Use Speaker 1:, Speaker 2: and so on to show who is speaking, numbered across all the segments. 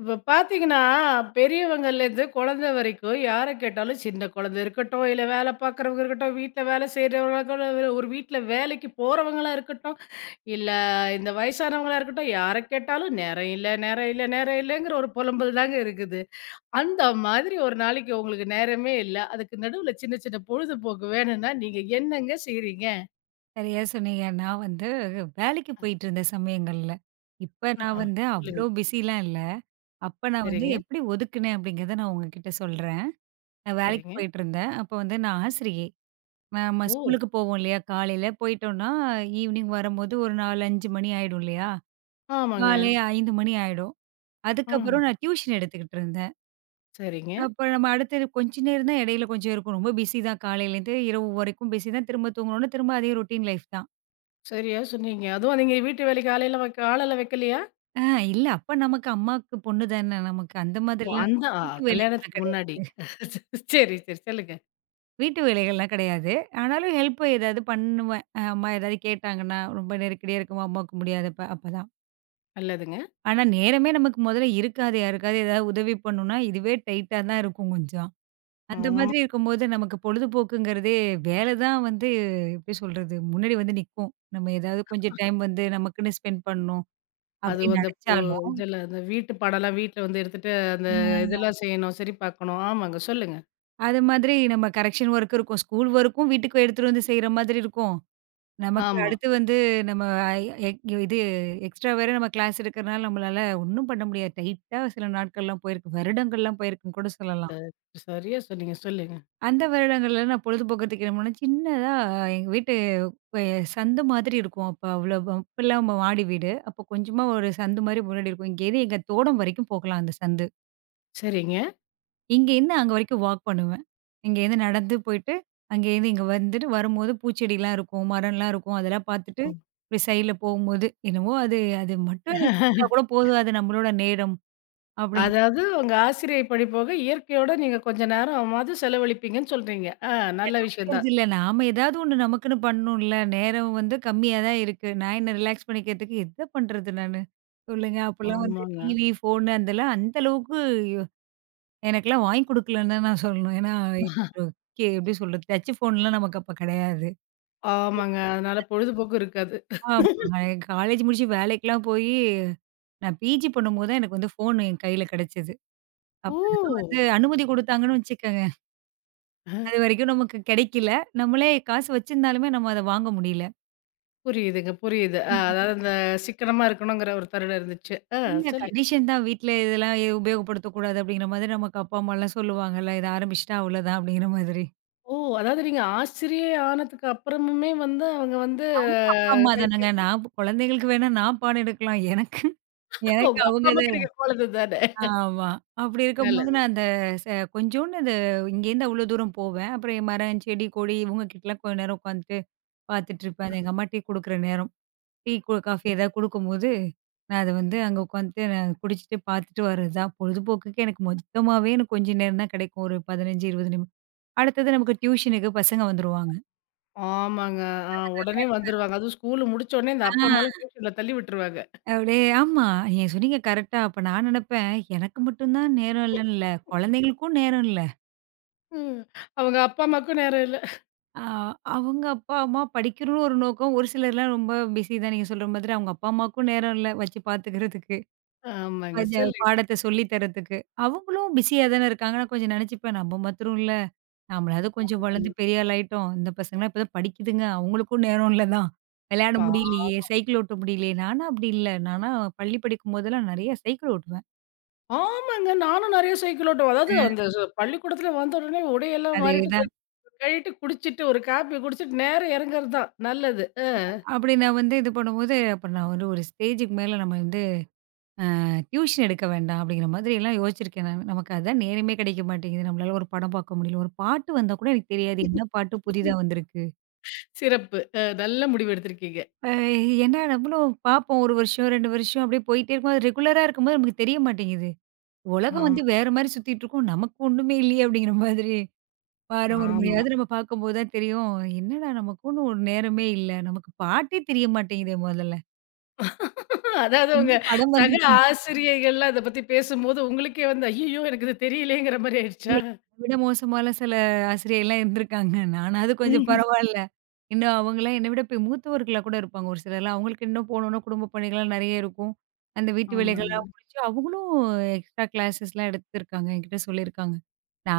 Speaker 1: இப்ப பார்த்தீங்கன்னா, பெரியவங்கலேருந்து குழந்தை வரைக்கும் யார கேட்டாலும் சின்ன குழந்தை இருக்கட்டும், இல்ல வேலை பார்க்குறவங்க இருக்கட்டும், வீட்ல வேலை செய்றவங்க ஒரு வீட்ல வேலைக்கு போறவங்களா இருக்கட்டும், இல்ல இந்த வயசானவங்களா இருக்கட்டும், யார கேட்டாலும் நேரம் இல்ல, நேரம் இல்ல, நேரம் இல்லங்கிற ஒரு புலம்பல் தாங்க இருக்குது. அந்த மாதிரி ஒரு நாளைக்கு உங்களுக்கு நேரமே இல்ல. அதுக்கு நடுவுல சின்ன சின்ன பொழுதுபோக்கு வேணும்னா, நீங்க என்னங்க செய்றீங்க?
Speaker 2: சரியா சொன்னீங்க. நான் வந்து வேலைக்கு போயிட்டுருந்த சமயங்கள்ல. இப்ப நான்
Speaker 1: ஆஹா.
Speaker 2: வந்து அவ்ளோ
Speaker 1: சொல்லுங்க.
Speaker 2: பிஸிலாம் இல்ல. அப்ப நான் வந்து
Speaker 1: சரிங்க,
Speaker 2: எப்படி ஒதுக்குனேன் அப்படிங்கிறத நான் உங்ககிட்ட சொல்றேன். நான் வேலைக்கு
Speaker 1: சரிங்க.
Speaker 2: போயிட்டுருந்தேன். அப்ப வந்து நான் ஆசிரியை. நம்ம
Speaker 1: ஓ!
Speaker 2: ஸ்கூலுக்கு போவோம் இல்லையா? காலையில போயிட்டோம்னா, ஈவினிங் வரும்போது ஒரு 4, 5 மணி ஆயிடும் இல்லையா?
Speaker 1: ஆமாங்க.
Speaker 2: மாலை 5 மணி ஆயிடும்.
Speaker 1: ஆ.
Speaker 2: அதுக்கப்புறம் நான் டியூஷன் எடுத்துக்கிட்டு இருந்தேன்.
Speaker 1: சரிங்க.
Speaker 2: அப்ப நம்ம அடுத்து கொஞ்ச நேரம் தான் இடையில கொஞ்சம் இருக்கும். ரொம்ப பிஸி தான் காலையிலேருந்து இரவு வரைக்கும் பிஸி தான். திரும்ப தூங்கணும்னா திரும்ப அதே ரொட்டீன் லைஃப் தான்.
Speaker 1: சரியா சொன்னீங்க. அதுவும் நீங்க வீட்டு வேலைக்கு ஆளையெல்லாம் வைக்க ஆளெல்லாம் வைக்கலையா?
Speaker 2: ஆ இல்ல. அப்ப நமக்கு அம்மாவுக்கு பொண்ணு தான. நமக்கு அந்த
Speaker 1: ஓ
Speaker 2: மாதிரிலாம்
Speaker 1: அந்த
Speaker 2: நமக்கு
Speaker 1: ஆ
Speaker 2: வீட்டு வேலைகள்லாம்
Speaker 1: கல்யாணத்துக்கு
Speaker 2: கிடையாது.
Speaker 1: முன்னாடி. சரி, சரி. சொல்லுங்க.
Speaker 2: வீட்டு வேலைகள்லாம் கிடையாது. ஆனாலும் ஹெல்ப் ஏதாவது பண்ணுவேன். அம்மா ஏதாவது கேட்டாங்கன்னா, ரொம்ப நெருக்கடியா இருக்கும்போது அம்மாவுக்கு முடியாதப்ப அப்பதான்.
Speaker 1: நல்லதுங்க.
Speaker 2: ஆனா நேரமே நமக்கு முதல்ல இருக்காது. யாருக்காவது ஏதாவது உதவி பண்ணணும்னா, இதுவே டைட்டா தான் இருக்கும் கொஞ்சம். அந்த
Speaker 1: ஆம்.
Speaker 2: மாதிரி இருக்கும்போது நமக்கு பொழுதுபோக்குங்கிறதே வேலை தான் வந்து எப்படி சொல்றது? முன்னாடி வந்து நிக்கும். நம்ம ஏதாவது கொஞ்சம் டைம் வந்து நமக்குன்னு ஸ்பெண்ட் பண்ணணும்
Speaker 1: அது
Speaker 2: அப்படின்னு
Speaker 1: அந்த பு
Speaker 2: நினைச்சாலும்,
Speaker 1: இதெல்லாம் அந்த வீட்டு பாடம்லாம் வீட்ல வந்து எடுத்துட்டு அந்த
Speaker 2: அ
Speaker 1: இதெல்லாம் செய்யணும், சரி பார்க்கணும். ஆமாங்க. சொல்லுங்க.
Speaker 2: அது மாதிரி நம்ம கரெக்ஷன் ஒர்க் இருக்கும். ஸ்கூல் ஒர்க்கும் வீட்டுக்கு எடுத்துட்டு வந்து செய்ற மாதிரி இருக்கும். நமக்கு
Speaker 1: ஆமா.
Speaker 2: அடுத்து வந்து நம்ம எ இது எக்ஸ்ட்ரா வேற நம்ம கிளாஸ் எடுக்கிறனால நம்மளால ஒண்ணும் பண்ண முடியாது. டைட்டா சில நாட்கள்லாம் போயிருக்கு. வருடங்கள்லாம் போயிருக்குன்னு கூட சொல்லலாம்.
Speaker 1: சரியா சொன்னீங்க. சொல்லுங்க.
Speaker 2: அந்த வருடங்கள்ல நான் பொழுதுபோக்கத்துக்கு என்ன பண்ணேன், சின்னதா எங்க வீட்டு அ சந்து மாதிரி இருக்கும். அப்ப அவ்வளோ அப்பல்லாம் மாடி வீடு. அப்ப கொஞ்சமா ஒரு சந்து மாரி முன்னாடி இருக்கும். இங்கேருந்து எங்க தோடம் வரைக்கும் போகலாம் அந்த சந்து.
Speaker 1: சரிங்க.
Speaker 2: இங்கேருந்து அங்க வரைக்கும் வாக் பண்ணுவேன். இங்கேருந்து நடந்து போயிட்டு, அங்கேருந்து இங்க வந்துட்டு வரும்போது பூச்செடிலாம் இருக்கும், மரம்லாம் இருக்கும். அதெல்லாம் பார்த்துட்டு,
Speaker 1: ஓ.
Speaker 2: இப்டி சைட்ல போகும்போது, என்னவோ அது அது மட்டும் எனக்கு செஞ்சுட்டா கூட போதும். அது நம்மளோட நேரம் அப்டின்னு
Speaker 1: அதாவது உங்க ஆசிரியை படி போக இயற்கையோட நீங்க கொஞ்ச நேரமாவது செலவழிப்பீங்கன்னு சொல்றீங்க. ஆ நல்ல விஷயம்
Speaker 2: செலவழிக்கிறது
Speaker 1: தான்.
Speaker 2: இல்ல. நாம ஏதாவது ஒண்ணு நமக்குன்னு பண்ணணும்ல. நேரம் வந்து கம்மியா தான் இருக்கு. நான் என்ன ரிலாக்ஸ் பண்ணிக்கிறதுக்கு எத பண்றது நானு? சொல்லுங்க. அப்பலாம் வந்து
Speaker 1: ஆமாங்க.
Speaker 2: டிவி, ஃபோனு அதெல்லாம் அந்த அளவுக்கு ஐயோ, எனக்கெல்லாம் வாங்கி குடுக்கலன்னு தான் நான் சொல்லணும். ஏன்னா, ஒரு எப்டி சொல்றது? டச்சு ஃபோன்லாம் நமக்கு அப்ப கெடையாது.
Speaker 1: ஆமாங்க. அதனால பொழுதுபோக்கு இருக்காது.
Speaker 2: ஆமா. காலேஜ் முடிச்சு வேலைக்கெல்லாம் போயி, நான் பிஜி பண்ணும்போது தான் எனக்கு வந்து ஃபோன் என் கையில கிடைச்சது. அப்பதான்
Speaker 1: ஓ!
Speaker 2: வந்து அனுமதி குடுத்தாங்கன்னு வச்சுக்கங்க. அதுவரைக்கும் நமக்கு கிடைக்கல. நம்மளே காசு வச்சிருந்தாலுமே நம்ம அத வாங்க முடியல.
Speaker 1: புரியுதுங்க, புரியுது.
Speaker 2: ம்.
Speaker 1: அதாவது அந்த சிக்கனமா இருக்கணுங்கிற ஒரு தருணம் இருந்துச்சு. ஆ
Speaker 2: இல்ல
Speaker 1: சொல்லுங்க.
Speaker 2: கண்டிஷன் தான் வீட்ல இதெல்லாம் உபயோகப்படுத்தக்கூடாது அப்படிங்கிற மாதிரி நமக்கு அப்பா, அம்மாலாம் சொல்லுவாங்கல்ல. இத ஆரம்பிச்சுட்டா அவ்வளோதான் அப்படிங்கிற மாதிரி.
Speaker 1: ஓ! அதாவது நீங்க ஆசிரியை ஆனதுக்கு அப்புறமுமே வந்து அவங்க வந்து
Speaker 2: அவங்க அப்பா, அம்மா தானங்க.
Speaker 1: கைபேசி
Speaker 2: நான் குழந்தைங்களுக்கு வேணா நான் பாடம் எடுக்கலாம். எனக்கு எனக்கு
Speaker 1: உங்க அப்பா,
Speaker 2: அவங்க
Speaker 1: அம்மாக்கு நீங்க குழந்தை தானே!
Speaker 2: ஆமா. அப்படி இருக்கும்போது
Speaker 1: நல்லது.
Speaker 2: நான் அந்த ச கொஞ்சோண்டு அந்த இங்கேருந்து அவ்வளோ தூரம் போவேன். அப்புறம் என் மரம், செடி, கொடி இவங்க கிட்டலாம் கொஞ்ச நேரம் உட்காந்துட்டு பார்த்துட்டுருப்பேன். அது எங்க அம்மா டீ குடுக்குற நேரம். டீ கு காஃபி ஏதாவது குடுக்கும்போது, நான் அத வந்து அங்க உட்காந்துட்டு நான் குடிச்சிட்டு பார்த்துட்டு வர்றது தான். பொழுதுபோக்குக்கு எனக்கு மொத்தமாவே எனக்கு கொஞ்ச நேரம் தான் கிடைக்கும். ஒரு 15, 20 நிமிடம். அடுத்தது நமக்கு டியூஷனுக்கு பசங்க வந்துருவாங்க.
Speaker 1: ஆமாங்க. ஆ உடனே வந்துருவாங்க. அதுவும் ஸ்கூல் முடிச்ச உடனே இந்த அப்பா,
Speaker 2: அதனால
Speaker 1: அம்மாலாம் டியூஷன்ல தள்ளி விட்டுருவாங்க.
Speaker 2: அப்படியே ஆமா. நீங்க சொன்னீங்க கரெக்ட்டா. அப்ப நான் நெனப்பேன், எனக்கு மட்டும் தான் நேரம் இல்லன்ல. குழந்தைகளுக்கும் நேரம் இல்ல.
Speaker 1: ம். அவங்க அப்பா, அம்மாக்கும் நேரம் இல்ல.
Speaker 2: ஆ, அவங்க அப்பா, அம்மா படிக்கணும்னு ஒரு நோக்கம். ஒரு சிலர்லாம் ரொம்ப பிஸி தான் நீங்க சொல்ற மாதிரி. அவங்க அப்பா, அம்மாவுக்கும் நேரம் இல்ல வச்சு பாத்துக்கிறதுக்கு.
Speaker 1: ஆமாங்க.
Speaker 2: அத
Speaker 1: சொல்லுங்க.
Speaker 2: பாடத்த சொல்லி தர்றதுக்கு. அவங்களும் பிஸியா தானே இருக்காங்க. நான் கொஞ்சம் நினைச்சுப்பேன், நம்ம மாத்திரம் இல்ல. நம்மளாவது கொஞ்சம் வளர்ந்து பெரிய ஆள் ஆயிட்டோம். இந்த பசங்கலாம் இப்பதான் படிக்குதுங்க. அவங்களுக்கும் நேரம் இல்ல தான். விளையாட
Speaker 1: பா
Speaker 2: முடியலையே, சைக்கிள் ஓட்ட முடியலையே. நானா அப்படி இல்ல. நானா பள்ளி படிக்கும்போதெல்லாம் நெறைய சைக்கிள் ஓட்டுவேன்.
Speaker 1: ஆமாங்க. நானும் நெறைய சைக்கிள் ஓட்டுவேன். அதாவது அந்த பள்ளிக்கூடத்துல வந்த உடனே உடையெல்லாம் மாறிட்டு,
Speaker 2: அதேதான்.
Speaker 1: கழட்டிட்டு, குடிச்சிட்டு ஒரு காப்பி குடிச்சிட்டு நேரா இறங்குறது தான் நல்லது.
Speaker 2: அப்படி நான் வந்து இது பண்ணும்போது, அப்ப நான் வந்து ஒரு ஸ்டேஜுக்கு மேல நம்ம வந்து டியூஷன் எடுக்க வேண்டாம் அப்படிங்கிற மாதிரி எல்லாம் யோசிச்சிருக்கேன் நானு. நமக்கு அதான் நேரமே கிடைக்க மாட்டேங்குது. நம்மளால ஒரு படம் பார்க்க முடியல. ஒரு பாட்டு வந்தா கூட எனக்கு தெரியாது. என்ன பாட்டு புதிதா வந்திருக்கு.
Speaker 1: சிறப்பு. அ நல்ல முடிவு எடுத்திருக்கீங்க.
Speaker 2: அ ஏன்னா நம்மளும் பார்ப்போம் 1 வருஷம், 2 வருஷம் அப்படியே போயிட்டே இருக்கும். அது ரெகுலரா இருக்கும்போது நமக்கு தெரிய மாட்டேங்குது. உலகம்
Speaker 1: ஆமா,
Speaker 2: வந்து வேற மாரி சுத்திட்டு இருக்கும். நமக்கு ஒண்ணுமே இல்லையே அப்படிங்கிற மாதிரி. வாரம் ஒரு
Speaker 1: ஆமா.
Speaker 2: முறையாவது நம்ம பார்க்கும்போது தான் தெரியும். என்னடா நமக்குன்னு ஒரு நேரமே இல்ல. நமக்கு பாட்டே தெரிய மாட்டேங்குதே முதல்ல.
Speaker 1: அதாவது
Speaker 2: என்ன
Speaker 1: உங்க
Speaker 2: படம்
Speaker 1: சக
Speaker 2: வந்திருக்கு.
Speaker 1: ஆசிரியைகள்லாம் இத பத்தி பேசும்போது, உங்களுக்கே வந்து ஐய்யயோ! எனக்கு இது தெரியலயேங்கிற மாரி
Speaker 2: இல்ல
Speaker 1: ஆயிடுச்சா?
Speaker 2: இத விட மோசமான சில ஆசிரியைலாம் இருந்திருக்காங்க. நானாவது கொஞ்சம்
Speaker 1: ம்.
Speaker 2: பரவால்ல. இன்னும் அவங்கலாம் என்ன விட இப்ப மூத்தவர்களா கூட இருப்பாங்க ஒரு சிலர்லாம். அவங்களுக்கு இன்னும் போனோம்னா குடும்ப பணிகள்லாம் நெறைய இருக்கும். அந்த வீட்டு
Speaker 1: ஆமாங்க.
Speaker 2: வேலைகள்லாம் முடிச்சு, அவங்களும் எக்ஸ்ட்ரா கிளாஸஸ்லாம் எடுத்திருக்காங்க. என்கிட்ட சொல்லியிருக்காங்க.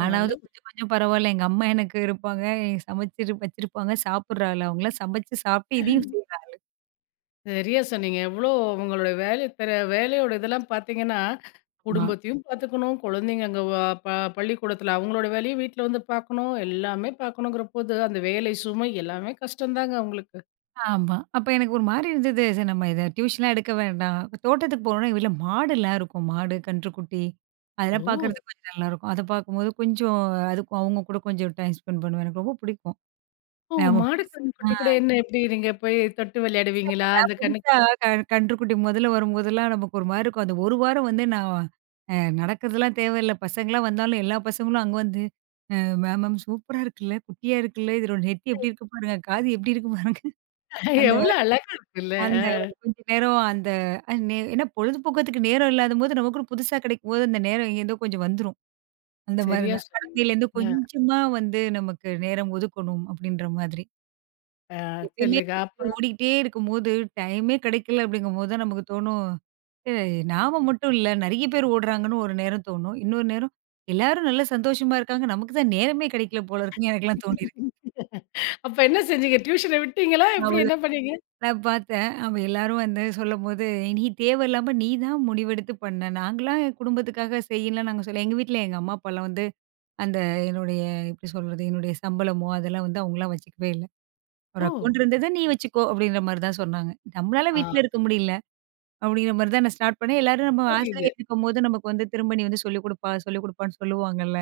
Speaker 1: ஓ நல்ல விஷயம்.
Speaker 2: கொஞ்சம் கொஞ்சம் பரவாயில்ல. எங்க அம்மா எனக்கு இருப்பாங்க. எனக்கு சமைச்சு வச்சிருப்பாங்க. சாப்பிடுறாள். அவங்கலாம் சமைச்சு சாப்பிட்டு இதையும் செய்றா.
Speaker 1: சரியா சொன்னீங்க. எவ்ளோ உங்களுடைய வேலை பெற வேலையோட இதெல்லாம் பார்த்தீங்கன்னா,
Speaker 2: ஆமா,
Speaker 1: குடும்பத்தையும் பார்த்துக்கணும், குழந்தைங்க அங்க வ ப பள்ளிக்கூடத்தில அவங்களோட வேலையும் வீட்ல வந்து பார்க்கணும், எல்லாமே பார்க்கணுங்கிற போது, அந்த வேலை சுமை எல்லாமே கஷ்டம் தாங்க உங்களுக்கு.
Speaker 2: ஆமா. அப்ப எனக்கு ஒரு மாரி இருந்தது. சரி நம்ம இத டியூஷன்லாம் எடுக்க வேண்டாம். இப்ப தோட்டத்துக்கு போனோம்னா எங்க வீட்ல மாடுலாம் இருக்கும். மாடு, கன்றுக்குட்டி அதெல்லாம்
Speaker 1: ஓ!
Speaker 2: பார்க்கறதுக்கு கொஞ்சம் நல்லாருக்கும். அத பார்க்கும்போது கொஞ்சம் அதுக்கும் அவங்க கூட கொஞ்சம் டைம் ஸ்பெண்ட் பண்ணுவேன். எனக்கு ரொம்ப பிடிக்கும்.
Speaker 1: ஓ!
Speaker 2: ஆமா.
Speaker 1: மாடு
Speaker 2: பெருசா
Speaker 1: கன்னுக்குட்டி கூட என்ன எப்படி நீங்க போய் தொட்டு விளையாடுவீங்களா?
Speaker 2: புதுசா
Speaker 1: அந்த கண்ணு
Speaker 2: புதுசா க கன்றுக்குட்டி முதல்ல வரும்போதெல்லாம் நமக்கு ஒரு மாரி இருக்கும். அந்த ஒரு வாரம் வந்து நான் அ நடக்கிறதெல்லாம் தேவையில்ல. பசங்கலாம் வந்தாலும் எல்லா பசங்களும் அங்க வந்து, அ மேம் மேம் சூப்பரா இருக்குல்ல, குட்டியா இருக்குல்ல, இதோட நெத்தி எப்படி இருக்கு பாருங்க, காது எப்படி இருக்கு பாருங்க. அந்த
Speaker 1: எவ்வளோ அழகா இருக்குல்ல.
Speaker 2: அந்த ஒரு கொஞ்ச நேரம் அந்த அ நே ஏன்னா பொழுதுபோக்கத்துக்கு நேரம் இல்லாதபோது நமக்குன்னு புதுசா கிடைக்கும்போது அந்த நேரம் எங்கேருந்தோ கொஞ்சம் வந்துரும். அந்த மாரி
Speaker 1: சரியா
Speaker 2: தான்.
Speaker 1: சொன்னீங்க.
Speaker 2: குழந்தையிலேருந்து கொஞ்சமா வந்து நமக்கு நேரம் ஒதுக்கணும் அப்படின்ற மாதிரி.
Speaker 1: அ, ஆ
Speaker 2: எப்பயுமே
Speaker 1: சொல்லுங்க. அப்புறம்?
Speaker 2: ஓடிக்கிட்டே இருக்கும்போது, டைமே கிடைக்கல அப்படிங்கும்போது தான் நமக்கு தோணும், "ஏ நாம மட்டும் இல்ல, நெறைய பேர் ஓடுறாங்கன்னு" ஒரு நேரம் தோணும். இன்னொரு நேரம், "எல்லாரும் நல்லா சந்தோஷமா இருக்காங்க. நமக்கு தான் நேரமே கிடைக்கல போல இருக்குன்னு" எனக்கெல்லாம் தோணியிருக்கு.
Speaker 1: அப்ப என்ன செஞ்சீங்க? டியூஷன விட்டீங்களா? எப்படி
Speaker 2: அவ்வளோ
Speaker 1: என்ன பண்ணீங்க?
Speaker 2: நான் பார்த்தேன். அவ எல்லாரும் வந்து சொல்லும்போது, "நீ தேவையில்லாம நீ தான் முடிவெடுத்து பண்ண. நாங்கலாம் என் குடும்பத்துக்காக செய்யல" நாங்க சொல்ல எங்க வீட்ல எங்க அம்மா, அப்பாலாம் வந்து அந்த என்னுடைய எப்படி சொல்றது? என்னுடைய சம்பளமோ அதெல்லாம் வந்து அவங்கலாம் வச்சுக்கவே இல்ல. "ஒரு
Speaker 1: ஓ!
Speaker 2: அக்கவுண்ட் இருந்தத நீ வச்சுக்கோ" அப்படின்ற மாரி தான் சொன்னாங்க. நம்மளால
Speaker 1: ஆ
Speaker 2: வீட்ல இருக்க முடியல. அப்படிங்கிற மாரி தான் நான் ஸ்டார்ட் பண்ணேன். எல்லாரும் நம்ம
Speaker 1: புரியுது.
Speaker 2: ஆசிரியர் இருக்கும்போது நமக்கு வந்து திரும்ப நீ வந்து சொல்லிக் குடுப்பா, சொல்லிக் குடுப்பான்னு சொல்லுவாங்கல்ல.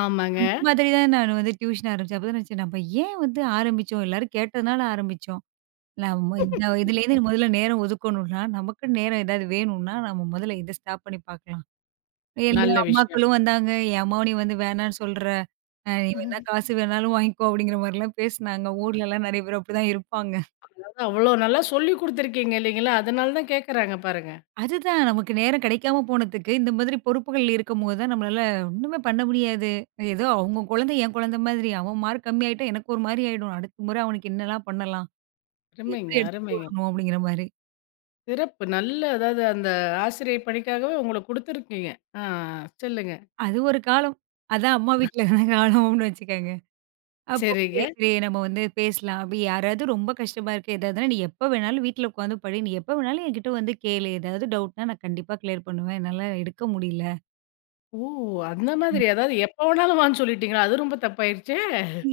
Speaker 1: ஆமாங்க.
Speaker 2: அந்த மாதிரி தான் நான் வந்து டியூஷன் ஆரம்பிச்சேன். அப்பதான் நினைச்சேன் நம்ம ஏன் வந்து ஆரம்பிச்சோம்? எல்லாரும் கேட்டதுனால ஆரம்பிச்சோம். நம்ம இந்த இதுலேருந்து முதல்ல நேரம் ஒதுக்கணும்னா, நமக்குன்னு நேரம் ஏதாவது வேணும்னா, நம்ம முதல்ல இத ஸ்டாப் பண்ணி பார்க்கலாம். எல்லா
Speaker 1: நல்ல விஷயம்.
Speaker 2: அம்மாக்களும் வந்தாங்க. என் அம்மாவ நீ வந்து வேணான்னு சொல்ற. நீ வேணா காசு வேணாலும் வாங்கிக்கோ அப்படிங்கிற மாரிலாம் பேசுனாங்க. ஊர்லலாம் நெறைய பேர் அப்படிதான் இருப்பாங்க.
Speaker 1: அதான் அவ்வளோ நல்லா சொல்லிக் குடுத்துருக்கீங்க இல்லைங்களா? அதனால தான் கேட்கறாங்க பாருங்க.
Speaker 2: அதுதான். நமக்கு நேரம் கிடைக்காம போனதுக்கு, இந்த மாதிரி பொறுப்புகள் இருக்கும்போது தான் நம்மளால ஒண்ணுமே பண்ண முடியாது. ஏதோ அவங்க குழந்தை என் குழந்தை மாதிரி. அவன் மார்க் கம்மியாயிட்டா எனக்கு ஒரு மாரி ஆயிடும். அடுத்த முறை அவனுக்கு என்னலாம் பண்ணலாம்? அது
Speaker 1: அருமைங்க,
Speaker 2: எப்படி எடுத்துட்டு
Speaker 1: அருமைங்க.
Speaker 2: வரணும்? அப்படிங்கிற மாரி.
Speaker 1: சிறப்பு. நல்ல அதாவது அந்த ஆசிரியை பணிக்காகவே உங்கள குடுத்துருக்கீங்க. ஆ சொல்லுங்க.
Speaker 2: அது ஒரு காலம். அதான் அம்மா வீட்ல இருந்த காலம்னு வச்சுக்கங்க. அப்போ வந்து
Speaker 1: சரிங்க.
Speaker 2: சரி நம்ம வந்து பேசலாம். அப்படி யாராவது ரொம்ப கஷ்டமா இருக்கு ஏதாவதுன்னா, "நீ எப்ப வேணாலும் வீட்ல உட்காந்து படி. நீ எப்ப வேணாலும் என்கிட்ட வந்து கேளு. ஏதாவது டவுட்னா நான் கண்டிப்பா கிளியர் பண்ணுவேன். என்னால எடுக்க முடியல."
Speaker 1: ஓ! அந்த மாதிரி. அதாவது எப்ப வேணாலும் வான்னு சொல்லிட்டீங்களா? அது ரொம்ப தப்பாயிருச்சே!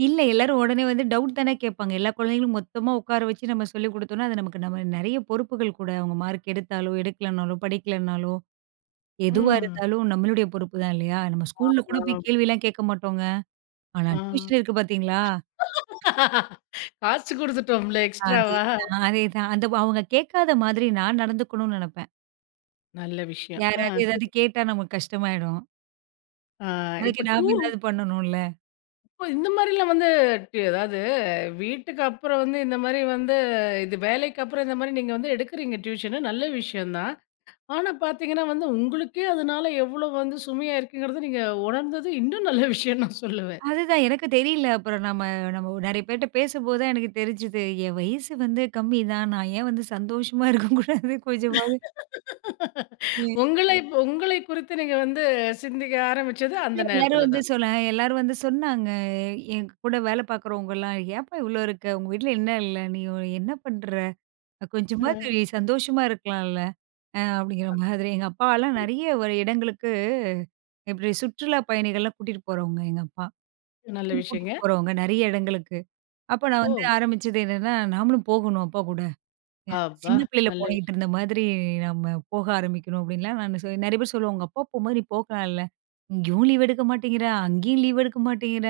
Speaker 2: இல்ல. எல்லாரும் உடனே வந்து டவுட் தானே கேட்பாங்க. எல்லா குழந்தைகளும் மொத்தமா உட்கார வச்சு நம்ம சொல்லிக் குடுத்தோம்னா, அது நமக்கு நம்ம நெறைய பொறுப்புகள் கூட. அவங்க மார்க் எடுத்தாலோ, எடுக்கலனாலோ, படிக்கலனாலோ, எதுவா
Speaker 1: ம்.
Speaker 2: இருந்தாலும் நம்மளுடைய பொறுப்பு தான் இல்லையா? நம்ம ஸ்கூல்ல கூட
Speaker 1: ஆமா.
Speaker 2: போய் கேள்விலாம் கேட்க மாட்டோங்க. ஆனா
Speaker 1: ஆ.
Speaker 2: டியூஷன் இருக்கு பார்த்தீங்களா?
Speaker 1: காசு குடுத்துட்டோம்ல எக்ஸ்ட்ராவா?
Speaker 2: அதேதான். அந்த அவங்க கேட்காத மாதிரி நான் நடந்துக்கணும்னு நெனப்பேன்.
Speaker 1: நல்ல விஷயம். ஆ
Speaker 2: யாராவது ஏதாவது
Speaker 1: சரி.
Speaker 2: கேட்டா நமக்கு கஷ்டமாயிடும்.
Speaker 1: ஆ
Speaker 2: அதுக்கு
Speaker 1: இப்ப
Speaker 2: நாம
Speaker 1: டூர்
Speaker 2: ஏதாவது பண்ணணும்ல.
Speaker 1: போ இந்த மாரிலாம் வந்து அதாவது வீட்டுக்கு அப்புறம் வந்து இந்த மாரி வந்து இது வேலைக்கு அப்புறம் இந்த மாரி நீங்க வந்து எடுக்குறீங்க டியூஷனு. நல்ல விஷயம் தான். ஆனா பார்த்தீங்கன்னா வந்து உங்களுக்கே அதனால எவ்வளோ வந்து சுமையா இருக்குங்கிறத நீங்க உணர்ந்தது இன்னும் நல்ல விஷயம் நான் சொல்லுவேன்.
Speaker 2: அதுதான் எனக்கு தெரியல. அப்புறம் நம்ம நம்ம நெறைய பேர்ட்ட பேசும்போது தான் எனக்கு தெரிஞ்சுது. என் வயசு வந்து கம்மி தான். நான் ஏன் வந்து சந்தோஷமா இருக்கக்கூடாது கொஞ்சமாவது? ம்.
Speaker 1: உங்களை உங்களை குறித்து நீங்க வந்து சிந்திக்க ஆரம்பிச்சது அந்த
Speaker 2: இல்ல எல்லாரும்
Speaker 1: நேரத்துல
Speaker 2: வந்து
Speaker 1: தான்.
Speaker 2: சொல்ல எல்லாரும் வந்து சொன்னாங்க. என் கூட வேலை பார்க்குறவங்கலாம், "ஏன்ப்பா இவ்ளோ இருக்க? உங்க வீட்ல என்ன இல்ல? நீ என்ன பண்ற?
Speaker 1: அ
Speaker 2: கொஞ்சமாவது நீ சந்தோஷமா இருக்கலாம்ல?" அப்படிங்கிற மாதிரி. எங்க அப்பாலாம் நெறைய ஒரு இடங்களுக்கு இப்படி சுற்றுலா பயணிகள்லாம் கூட்டிட்டு போறவங்க எங்க அப்பா.
Speaker 1: நல்ல
Speaker 2: கூட்டிட்டு
Speaker 1: விஷயங்க.
Speaker 2: போறவங்க நெறைய இடங்களுக்கு. அப்ப நான்
Speaker 1: ஓ!
Speaker 2: வந்து ஆரம்பிச்சது என்னன்னா, "நாமளும் போகணும் அப்பா கூட."
Speaker 1: அப்பா!
Speaker 2: சின்ன பிள்ளையில
Speaker 1: நல்ல
Speaker 2: போனிக்கிட்டு
Speaker 1: விஷயம்.
Speaker 2: இருந்த மாதிரி நம்ம போக ஆரம்பிக்கணும் அப்படின்லாம் நான் சொ நெறைய பேர் சொல்லுவாங்க. உங்க அப்பா போம்போது நீ போகலாம்ல. இங்கேயும் லீவ் எடுக்க மாட்டேங்கிற, அங்கேயும் லீவ் எடுக்க மாட்டேங்கிற.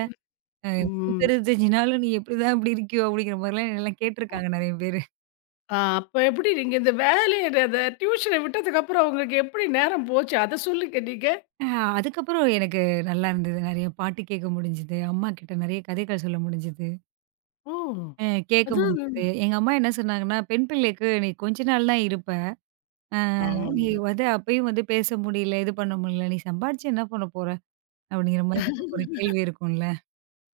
Speaker 1: ம்.
Speaker 2: 165 நாளும் நீ எப்படிதான் இப்படி இருக்கியோ? அப்படிங்கிற மாரிலாம் என்னலாம் கேட்டுருக்காங்க நெறைய பேரு.
Speaker 1: ஆ, அப்ப எப்படி நீங்க இந்த வேலைய அத டியூஷன விட்டதுக்கப்புறம் உங்களுக்கு எப்படி நேரம் போச்சு? அத சொல்லுங்க நீங்க.
Speaker 2: அ அதுக்கப்புறம் எனக்கு நல்லா இருந்தது. நெறைய பாட்டு கேட்க முடிஞ்சது. அம்மா கிட்ட நெறைய கதைகள் சொல்ல முடிஞ்சது.
Speaker 1: ஓ!
Speaker 2: அ கேட்க
Speaker 1: அதுவும்
Speaker 2: முடிஞ்சது. எங்க அம்மா என்ன சொன்னாங்கன்னா, பெண் பிள்ளைக்கு நீ கொஞ்ச நாள் தான் இருப்ப. அ நீ
Speaker 1: ஆமாங்க.
Speaker 2: வந்து அப்பயும் வந்து பேச முடியல, இது பண்ண முடியல. நீ சம்பாரிச்சு என்ன பண்ண போற? அப்படிங்கிற மாரி நமக்கு ஒரு கேள்வி இருக்கும்ல.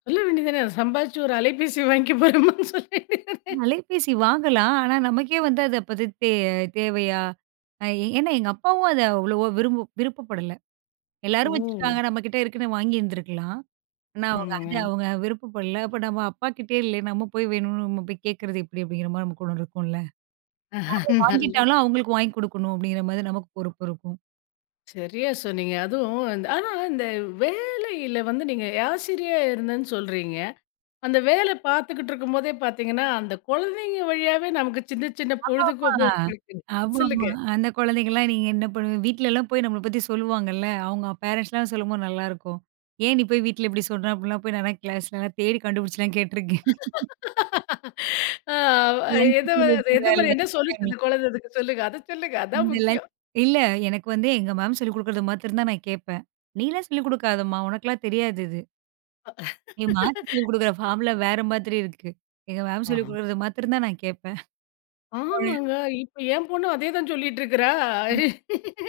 Speaker 1: சொல்ல வேண்டியது தானே, சம்பாரிச்சு ஒரு அலைபேசி வாங்கிக்க போறேம்மான்னு சொல்ல வேண்டியது தானே.
Speaker 2: அலைபேசி வாங்கலாம். ஆனா, நமக்கே வந்து அது அப்பது தே தேவையா? அ ஏன்னா எங்க அப்பாவும் அத அவ்வளவா விருப்பப்படல. எல்லாரும்
Speaker 1: ஓ!
Speaker 2: வச்சிருக்காங்க நம்மகிட்ட இருக்குன்னு வாங்கியிருந்திருக்கலாம். ஆனா, அவங்க
Speaker 1: ஆமாங்க.
Speaker 2: அது அவங்க விருப்பப்படல. அப்ப நம்ம அப்பா கிட்டயே இல்ல. நம்ம போய் வேணும்னு நம்ம போய் கேட்கறது எப்படி? அப்படிங்கிற மாரி நமக்கு ஒண்ணு இருக்கும்ல.
Speaker 1: நல்ல
Speaker 2: வாங்கிட்டாலும் அவங்களுக்கு வாங்கி குடுக்கணும் அப்படிங்கிற மாரி நமக்கு பொறுப்பு இருக்கும்.
Speaker 1: சரியா சொன்னீங்க. அதுவும் இந்த ஆனா இந்த வேலையில வந்து நீங்க ஆசிரியா இருந்தேன்னு சொல்றீங்க. அந்த வேல பார்த்துக்கிட்டு இருக்கும்போதே பார்த்தீங்கன்னா, அந்த குழந்தைங்க வழியாவே நமக்கு சின்ன சின்ன
Speaker 2: ஆமாமா.
Speaker 1: பொழுதுபோக்கு கிடைக்குது.
Speaker 2: ஆமாமா.
Speaker 1: சொல்லுங்க.
Speaker 2: அந்த குழந்தைங்கலாம் நீங்க என்ன பண்ணுவீங்க? வீட்லலாம் போய் நம்மள பத்தி சொல்லுவாங்கல்ல. அவங்க பேரண்ட்ஸ்லாம் சொல்லும்போது நல்லாயிருக்கும். "ஏன் நீ போய் வீட்ல இப்படி சொல்ற?" அப்படிலாம் போய் நான்லாம் கிளாஸ்லலாம் தேடி கண்டுபிடிச்சுலாம் கேட்டுருக்கேன்.
Speaker 1: ஆ
Speaker 2: லஞ்ச்
Speaker 1: அது
Speaker 2: பீரியட்ஸ்ல,
Speaker 1: எந்த மாரி என்ன
Speaker 2: லஞ்ச்
Speaker 1: சொல்லுச்சு
Speaker 2: டைம்ல.
Speaker 1: அந்த குழந்தை அதுக்கு சொல்லுங்க. அத சொல்லுங்க. அதான்
Speaker 2: அந்த லஞ்ச்
Speaker 1: முக்கியம்.
Speaker 2: இல்ல எனக்கு வந்து எங்க மேம் சொல்லிக் குடுக்குறது மாத்திரம் தான் நான் கேட்பேன். "நீலாம் சொல்லிக் குடுக்காதம்மா, உனக்கெல்லாம் தெரியாது இது. நீ மாத்தி சொல்லிக் குடுக்குற ஃபார்முலா வேற மாதிரி இருக்கு." எங்க மேம் சொல்லிக்
Speaker 1: ஆ.
Speaker 2: குடுக்குறது மாத்திரம் தான் நான் கேட்பேன்.
Speaker 1: ஆமாங்க. இப்ப என் பொண்ணு அதே தான் சொல்லிட்டு இருக்கிறா.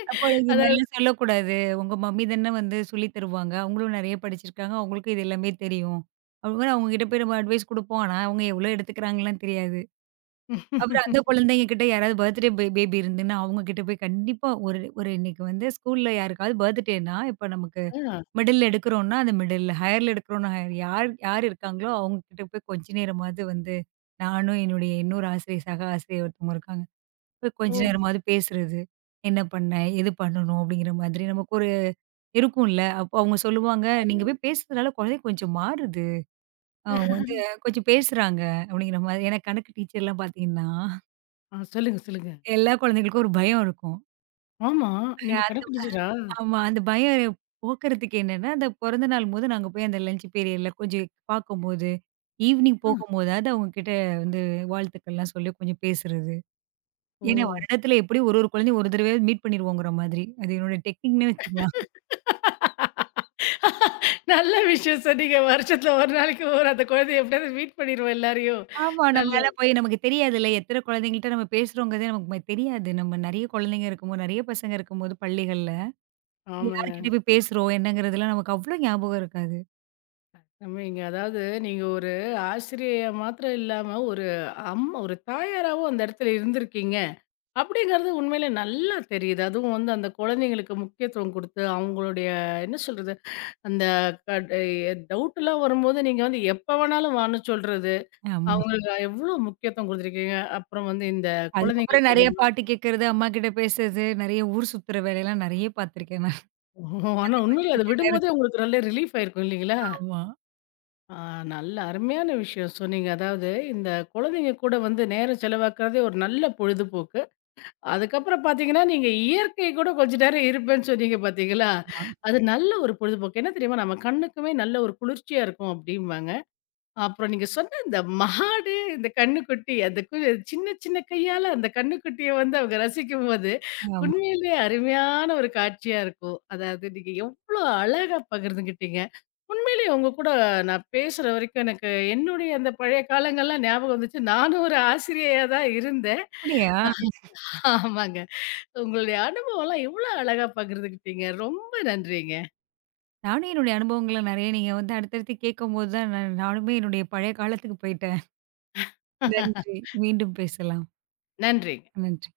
Speaker 2: அப்போ இது
Speaker 1: அதாவது
Speaker 2: மாதிரிலாம் சொல்லக்கூடாது. உங்க மம்மி தானே வந்து சொல்லி தருவாங்க. அவங்களும் நெறைய படிச்சிருக்காங்க. அவங்களுக்கும் இது எல்லாமே தெரியும். அப்டிங்கும்போது அவங்க கிட்ட போய் நம்ம அட்வைஸ் குடுப்போம். ஆனா, அவங்க எவ்வளோ எடுத்துக்கிறாங்கலாம் தெரியாது. அப்புறம் அந்த குழந்தைங்க கிட்ட யாராவது பர்த்டே பே பேபி இருந்துன்னா, அவங்க கிட்ட போய் கண்டிப்பா ஒரு ஒரு இன்னைக்கு வந்து ஸ்கூல்ல யாருக்காவது பர்த்டேன்னா, இப்ப நமக்கு
Speaker 1: ஆ.
Speaker 2: மிடில் எடுக்குறோம்னா, அந்த மிடில், ஹையர்ல எடுக்குறோம்னா ஹையர். யார் யார் இருக்காங்களோ அவங்க கிட்ட போய் கொஞ்ச நேரமாவது வந்து நானும் என்னுடைய இன்னொரு ஆசிரியர், சக ஆசிரியர் ஒருத்தவங்க இருக்காங்க. போய் கொஞ்ச
Speaker 1: ஓ!
Speaker 2: நேரமாவது பேசுறது. என்ன பண்ண? எது பண்ணணும்? அப்படிங்கிற மாதிரி நமக்கு ஒரு இருக்கும்ல. அப்போ அவங்க சொல்லுவாங்க, "நீங்க போய் பேசுறதுனால குழந்தை கொஞ்சம் மாறுது. அவங்க வந்து கொஞ்சம் பேசுறாங்க." அப்படிங்கிற மாதிரி ஏன்னா கணக்கு டீச்சர்லாம் பார்த்தீங்கன்னா,
Speaker 1: ஆ சொல்லுங்க, சொல்லுங்க.
Speaker 2: எல்லா குழந்தைகளுக்கும் ஒரு பயம் இருக்கும்.
Speaker 1: ஆமா. நீங்க
Speaker 2: அந்த
Speaker 1: கணக்கு டீச்சரா?
Speaker 2: ஆமா. அந்த பயம் போக்குறதுக்கு என்னன்னா, அந்த பொறந்த நாள் போது நாங்க போய் அந்த லஞ்ச் பீரியட்ல கொஞ்சம் பார்க்கும்போது, ஈவினிங்
Speaker 1: ஆ.
Speaker 2: போகும்போதாவது அவங்க கிட்ட வந்து வாழ்த்துக்கள்லாம் சொல்லி கொஞ்சம் பேசுறது.
Speaker 1: ஓ!
Speaker 2: ஏன்னா வருடத்துல எப்படியும் ஒரு ஒரு குழந்தையும் ஒரு தடவையாவது மீட் பண்ணிருவோங்கிற மாதிரி. அது என்னோட டெக்னிக்ன்னே வச்சுக்கலாம்.
Speaker 1: நல்ல விஷயம் சொன்னீங்க. வருஷத்துல ஒரு நாளைக்கு ஒரு அந்த குழந்தைய எப்படியாவது மீட் பண்ணிருவோம் எல்லாரையும்.
Speaker 2: ஆமா. நம்ம
Speaker 1: நல்ல
Speaker 2: மேல போய் நமக்கு தெரியாதுல்ல. எத்தன குழந்தைங்கள்ட்ட நம்ம பேசுறோங்கிறதே நமக்கு தெரியாது. நம்ம நெறைய குழந்தைங்க இருக்கும்போது, நெறைய பசங்க இருக்கும்போது பள்ளிகள்ல, நம்ம
Speaker 1: ஆமாங்க.
Speaker 2: யார்கிட்ட போய் பேசுறோம், என்னங்கிறதெல்லாம் நமக்கு அவ்ளோ ஞாபகம் இருக்காது.
Speaker 1: உண்மைங்க. அதாவது நீங்க ஒரு ஆசிரியையா மாத்திரம் இல்லாம, ஒரு அம்மா ஒரு தாயாராவும் அந்த இடத்துல இருந்திருக்கீங்க. அப்படிங்கிறது உண்மையிலே நல்லா தெரியுது. அதுவும் வந்து அந்த குழந்தைங்களுக்கு முக்கியத்துவம் குடுத்து, அவங்களுடைய என்ன சொல்றது? அந்த கட் எ டவுட்லாம் வரும்போது, நீங்க வந்து எப்ப வேணாலும் வான்னு சொல்றது.
Speaker 2: ஆமா.
Speaker 1: அவங்களுக்கு எவ்வளோ முக்கியத்துவம் குடுத்துருக்கீங்க. அப்புறம் வந்து இந்த
Speaker 2: அதுக்கப்புறம்
Speaker 1: குழந்தைங்களுக்கு
Speaker 2: நெறைய
Speaker 1: நீங்க-
Speaker 2: பாட்டு கேட்கறது, அம்மா கிட்ட பேசுறது, நெறைய ஊர் சுத்துற வேலையெல்லாம் நெறைய பார்த்துருக்கேன் நான்.
Speaker 1: ஆனா
Speaker 2: கொஞ்சம்
Speaker 1: உண்மையிலே அது
Speaker 2: கொஞ்ச நேரம்
Speaker 1: விடும்போதே உங்களுக்கு நல்ல ரிலீஃப் ஆயிருக்கும் இல்லைங்களா?
Speaker 2: ஆமா,
Speaker 1: ஆ நல்ல அருமையான விஷயம் சொன்னீங்க. அதாவது இந்த குழந்தைங்க கூட வந்து நேரம் செலவாக்குறதே ஒரு நல்ல பொழுதுபோக்கு. அதுக்கப்புறம் பார்த்தீங்கன்னா, நீங்க இயற்கை கூட கொஞ்ச நேரம் இருப்பேன்னு சொன்னீங்க பார்த்தீங்களா?
Speaker 2: ஆமா,
Speaker 1: அது நல்ல ஒரு பொழுதுபோக்கு. என்ன தெரியுமா? நம்ம கண்ணுக்குமே நல்ல ஒரு குளிர்ச்சியா இருக்கும் அப்டிம்பாங்க. அப்புறம் நீங்க சொன்ன இந்த மாடு, இந்த கன்னுக்குட்டி, அந்த கு சின்ன சின்ன கையால அந்த கன்னுக்குட்டிய வந்து அவங்க ரசிக்கும்போது,
Speaker 2: ஆமா.
Speaker 1: உண்மையிலேயே அருமையான ஒரு காட்சியா இருக்கும். அதாவது நீங்க எவ்ளோ அழகா பகிர்ந்துகிட்டீங்க. உண்மையிலேயே உங்க கூட நான் பேசுற வரைக்கும் எனக்கு என்னுடைய அந்த பழைய காலங்கள்லாம் ஞாபகம் வந்துச்சு. நானும் ஒரு ஆசிரியையா தான் இருந்தேன்.
Speaker 2: அப்படியா?
Speaker 1: ஆமாங்க. உங்களுடைய அனுபவம்லாம் எவ்வளோ அழகா பகிர்ந்துக்கிட்டீங்க. ரொம்ப நன்றிங்க.
Speaker 2: நானும் என்னுடைய அனுபவங்கள நெறைய நீங்க வந்து அடுத்தடுத்து கேட்கும்போது தான் நானுமே என்னுடைய பழைய காலத்துக்கு போயிட்டேன். நன்றி. மீண்டும் பேசலாம்.
Speaker 1: நன்றிங்க.
Speaker 2: நன்றி.